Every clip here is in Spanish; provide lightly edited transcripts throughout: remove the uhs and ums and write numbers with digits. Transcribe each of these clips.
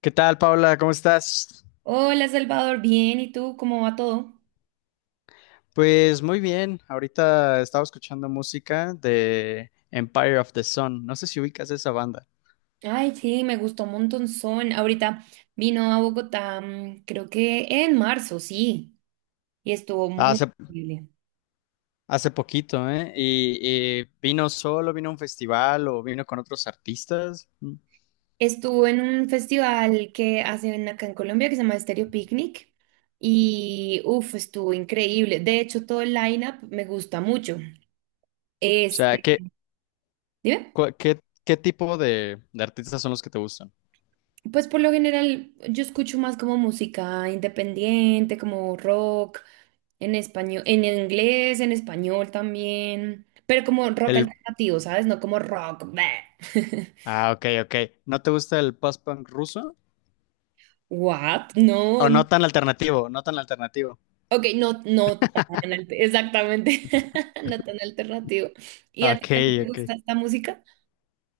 ¿Qué tal, Paula? ¿Cómo estás? Hola Salvador, bien, ¿y tú cómo va todo? Pues muy bien. Ahorita estaba escuchando música de Empire of the Sun. No sé si ubicas esa banda. Ay, sí, me gustó un montonzón. Ahorita vino a Bogotá, creo que en marzo, sí, y estuvo muy Hace, increíble. hace poquito, ¿eh? Y vino solo, vino a un festival o vino con otros artistas. Mm. O Estuvo en un festival que hacen acá en Colombia que se llama Stereo Picnic y uff, estuvo increíble. De hecho, todo el lineup me gusta mucho. sea, Este, ¿qué, dime. cua- qué, qué tipo de artistas son los que te gustan? Pues por lo general yo escucho más como música independiente, como rock, en español, en inglés, en español también, pero como rock El... alternativo, ¿sabes? No como rock. Bleh. Ah, ok, ok. ¿No te gusta el post-punk ruso? What? No, ¿O no. no tan alternativo? No tan alternativo. Ok, no, no tan exactamente, no tan alternativo. ¿Y a ti Ok, también te ok. gusta esta música?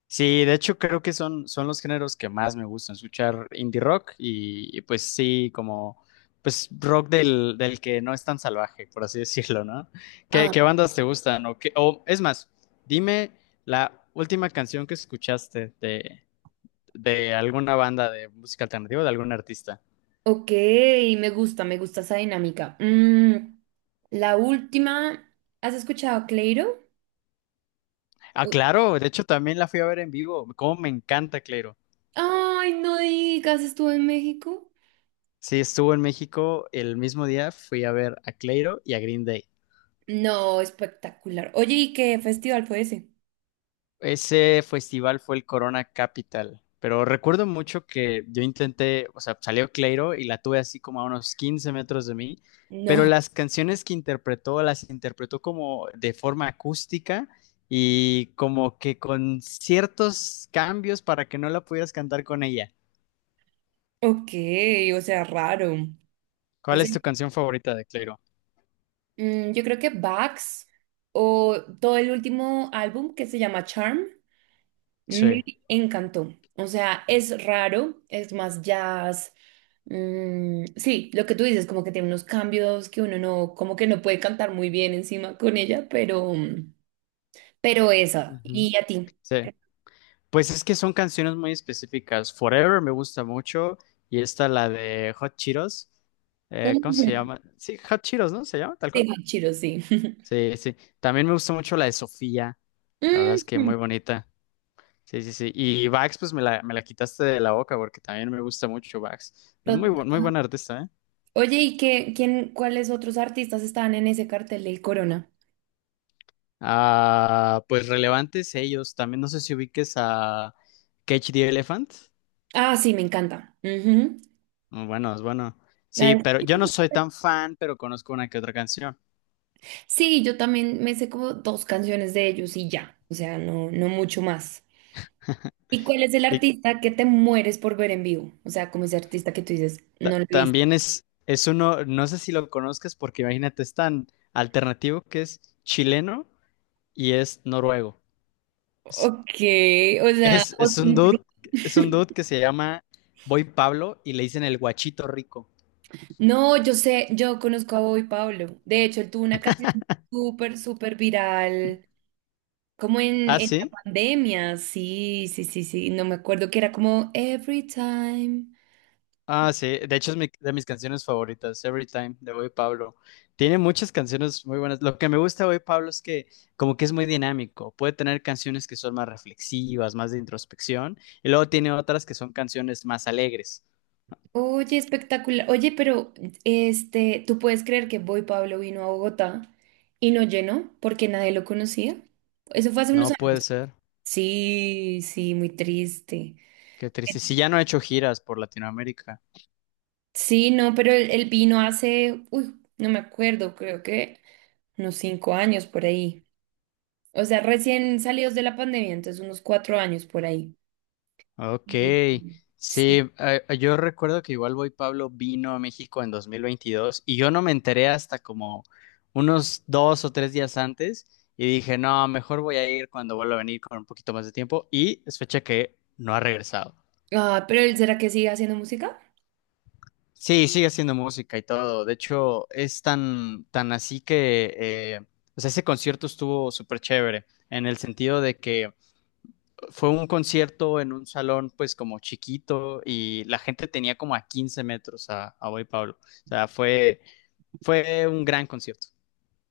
Sí, de hecho creo que son los géneros que más me gustan, escuchar indie rock pues sí, como pues rock del que no es tan salvaje, por así decirlo, ¿no? ¿Qué, Ah, qué bandas te gustan? O es más, dime la última canción que escuchaste de alguna banda de música alternativa, de algún artista. ok, me gusta esa dinámica. La última, ¿has escuchado a Cleiro? Ah, claro, de hecho también la fui a ver en vivo, como me encanta Cleiro. Ay, no digas, estuve en México. Sí, estuvo en México el mismo día, fui a ver a Cleiro y a Green Day. No, espectacular. Oye, ¿y qué festival fue ese? Ese festival fue el Corona Capital, pero recuerdo mucho que yo intenté, o sea, salió Cleiro y la tuve así como a unos 15 metros de mí, pero No. las canciones que interpretó las interpretó como de forma acústica y como que con ciertos cambios para que no la pudieras cantar con ella. Ok, o sea, raro. O ¿Cuál sea, es tu canción favorita de Cleiro? Yo creo que Bax o todo el último álbum que se llama Charm me Sí. encantó. O sea, es raro, es más jazz. Sí, lo que tú dices, como que tiene unos cambios que uno no, como que no puede cantar muy bien encima con ella, pero esa. Ujú. ¿Y a ti? Sí. Pues es que son canciones muy específicas. Forever me gusta mucho y esta la de Hot Cheetos. ¿Cómo se Ujú. llama? Sí, Hot Cheetos, ¿no? ¿Se llama tal Sí, cual? Chiro, sí. Sí, sí. También me gusta mucho la de Sofía. La verdad es que Mm, muy bonita. Sí, sí, sí. Y Vax, pues me la quitaste de la boca porque también me gusta mucho Vax. Es total. Muy buen artista, ¿eh? Oye, ¿y qué, quién, cuáles otros artistas estaban en ese cartel del Corona? Ah, pues relevantes ellos. También no sé si ubiques a Cage the Elephant. Ah, sí, me encanta. Ujú. Muy bueno, es bueno. La Sí, de- pero yo no soy tan fan, pero conozco una que otra canción. Sí, yo también me sé como dos canciones de ellos y ya. O sea, no, no mucho más. ¿Y cuál es el Y artista que te mueres por ver en vivo? O sea, como ese artista que tú dices, no lo he visto. también es uno, no sé si lo conozcas porque imagínate, es tan alternativo que es chileno y es noruego. Es, Ok, o sea, es, es un dude, es un dude que se llama Boy Pablo y le dicen el guachito rico. no, yo sé, yo conozco a Boy Pablo. De hecho, él tuvo una canción súper, súper viral. Como en, Ah, en la sí. pandemia, sí, sí, sí, sí, no me acuerdo que era como Every Time. Ah, sí. De hecho, es de mis canciones favoritas, Every Time, de Boy Pablo. Tiene muchas canciones muy buenas. Lo que me gusta de Boy Pablo es que como que es muy dinámico. Puede tener canciones que son más reflexivas, más de introspección, y luego tiene otras que son canciones más alegres. Oye, espectacular. Oye, pero ¿tú puedes creer que Boy Pablo vino a Bogotá y no llenó porque nadie lo conocía? Eso fue hace unos No años. puede ser. Sí, sí, muy triste. Qué triste. Si ya no he hecho giras por Latinoamérica. Sí, no, pero él vino hace, uy, no me acuerdo, creo que unos 5 años por ahí. O sea, recién salidos de la pandemia, entonces unos 4 años por ahí. Ok. Sí. Sí, yo recuerdo que igual Boy Pablo vino a México en 2022 y yo no me enteré hasta como unos 2 o 3 días antes y dije, no, mejor voy a ir cuando vuelva a venir con un poquito más de tiempo y es fecha que no ha regresado. Ah, ¿pero él será que sigue haciendo música? Sí, sigue haciendo música y todo. De hecho, es tan, tan así que, o sea, ese concierto estuvo súper chévere en el sentido de que fue un concierto en un salón pues como chiquito y la gente tenía como a 15 metros a Boy Pablo. O sea, fue un gran concierto.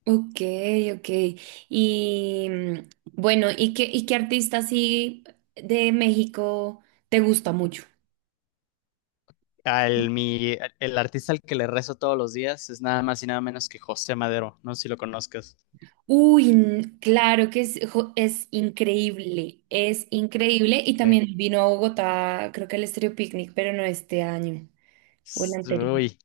Ok, ok. Y bueno, y qué artista así de México te gusta mucho? El artista al que le rezo todos los días es nada más y nada menos que José Madero. No sé si lo conozcas. Uy, claro que es, es increíble, es increíble. Y Le- también vino a Bogotá, creo que el Estéreo Picnic, pero no este año o el anterior. Uy.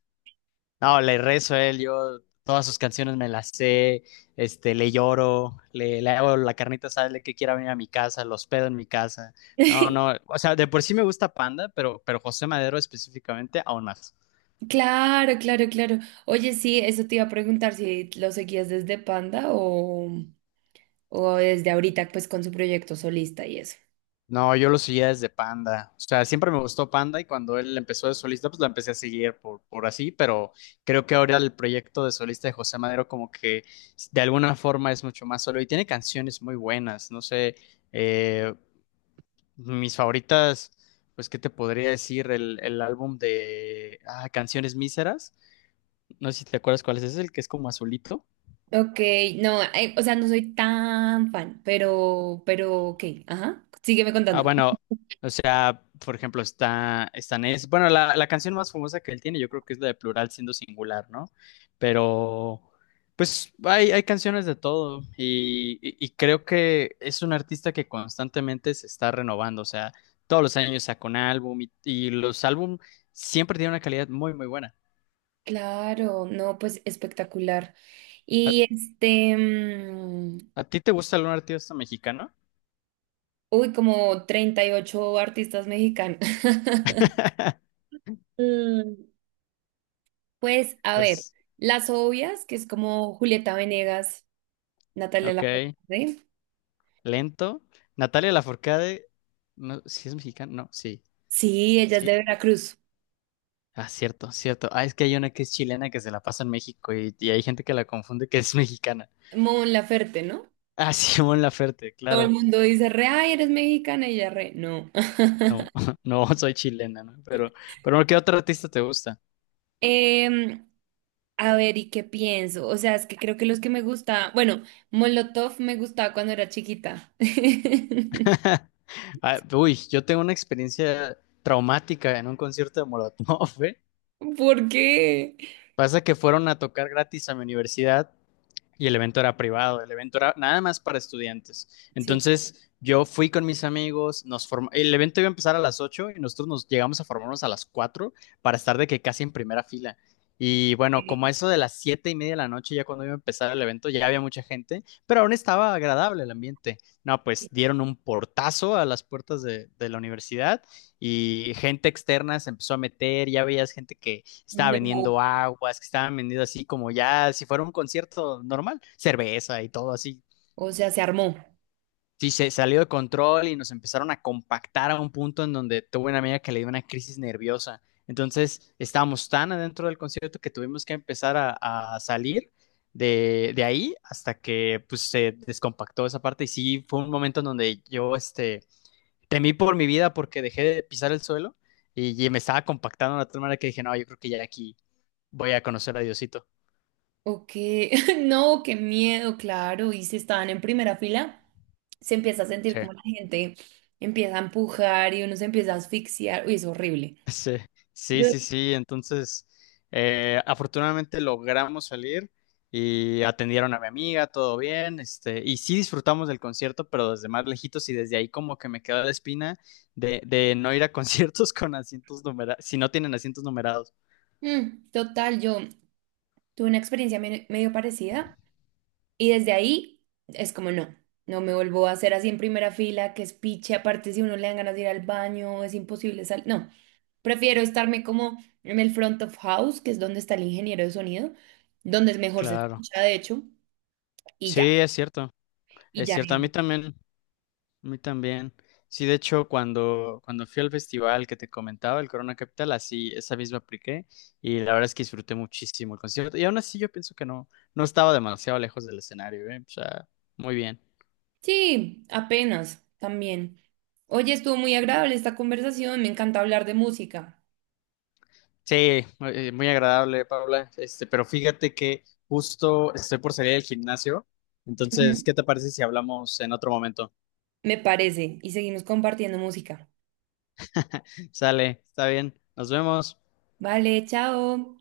No, le rezo a él, yo todas sus canciones me las sé, este, le lloro, le hago la carnita sale que quiera venir a mi casa, los pedo en mi casa. No, no, o sea, de por sí me gusta Panda, pero José Madero específicamente aún más. Claro, claro, claro. Oye, sí, eso te iba a preguntar si lo seguías desde Panda o desde ahorita, pues con su proyecto solista y eso. No, yo lo seguía desde Panda, o sea, siempre me gustó Panda y cuando él empezó de solista, pues la empecé a seguir por así, pero creo que ahora el proyecto de solista de José Madero como que de alguna forma es mucho más solo y tiene canciones muy buenas, no sé. Eh, Mis favoritas, pues, ¿qué te podría decir? El álbum de Canciones Míseras. No sé si te acuerdas cuál es ese, el que es como azulito. Ok, no, o sea, no soy tan fan, pero, ok, ajá, sígueme Ah, contando. bueno, o sea, por ejemplo, bueno, la canción más famosa que él tiene, yo creo que es la de Plural siendo singular, ¿no? Pero, pues, hay canciones de todo y creo que es un artista que constantemente se está renovando, o sea, todos los años saca un álbum y los álbum siempre tienen una calidad muy, muy buena. Claro, no, pues espectacular. Ah, Y este, ¿a ti te gusta algún artista mexicano? uy, como 38 artistas mexicanos. Mm, pues, a ver, Pues, las obvias, que es como Julieta Venegas, Natalia ok, Lafourcade. lento. Natalia Lafourcade, no, ¿sí es mexicana? No, sí, Sí, ella es sí. de Veracruz. Ah, cierto, cierto. Ah, es que hay una que es chilena que se la pasa en México y hay gente que la confunde que es mexicana. Mon Laferte, ¿no? Ah, Simón Laferte, Todo el claro. mundo dice, re, ay, eres mexicana, y ella re, no. No, no, soy chilena, ¿no? Pero ¿qué otro artista te gusta? Em, a ver, ¿y qué pienso? O sea, es que creo que los que me gusta, bueno, Molotov me gustaba cuando era chiquita. Ah, uy, yo tengo una experiencia traumática en un concierto de Molotov, ¿eh? ¿Por qué? Pasa que fueron a tocar gratis a mi universidad y el evento era privado, el evento era nada más para estudiantes. Sí. Entonces yo fui con mis amigos, el evento iba a empezar a las 8 y nosotros nos llegamos a formarnos a las 4 para estar de que casi en primera fila. Y bueno, como a eso de las 7:30 de la noche, ya cuando iba a empezar el evento, ya había mucha gente, pero aún estaba agradable el ambiente. No, pues dieron un portazo a las puertas de la universidad y gente externa se empezó a meter, ya veías gente que estaba No, vendiendo aguas, que estaban vendiendo así como ya si fuera un concierto normal, cerveza y todo así. o sea, se armó. Sí, se salió de control y nos empezaron a compactar a un punto en donde tuve una amiga que le dio una crisis nerviosa. Entonces estábamos tan adentro del concierto que tuvimos que empezar a salir de ahí hasta que pues se descompactó esa parte y sí fue un momento en donde yo este, temí por mi vida porque dejé de pisar el suelo y me estaba compactando de tal manera que dije, no, yo creo que ya aquí voy a conocer a Diosito. O qué, no, qué miedo, claro. Y si estaban en primera fila, se empieza a sentir Sí. como la gente empieza a empujar y uno se empieza a asfixiar. Uy, es horrible. Sí, sí, Yo, sí, sí. Entonces, afortunadamente logramos salir y atendieron a mi amiga, todo bien, este, y sí disfrutamos del concierto, pero desde más lejitos y desde ahí como que me quedó la espina de no ir a conciertos con asientos numerados, si no tienen asientos numerados. Total, yo tuve una experiencia medio parecida. Y desde ahí es como no, no me vuelvo a hacer así en primera fila, que es piche, aparte si uno le dan ganas de ir al baño, es imposible salir. No, prefiero estarme como en el front of house, que es donde está el ingeniero de sonido, donde es mejor se Claro. escucha, de hecho, y Sí, ya, es cierto, y es ya. cierto. A mí también. A mí también. Sí, de hecho, cuando fui al festival que te comentaba, el Corona Capital, así esa misma apliqué y la verdad es que disfruté muchísimo el concierto. Y aún así yo pienso que no, no estaba demasiado lejos del escenario, ¿eh? O sea, muy bien. Sí, apenas también. Oye, estuvo muy agradable esta conversación, me encanta hablar de música. Sí, muy agradable, Paula. Este, pero fíjate que justo estoy por salir del gimnasio. Entonces, Ujú. ¿qué te parece si hablamos en otro momento? Me parece, y seguimos compartiendo música. Sale, está bien. Nos vemos. Vale, chao.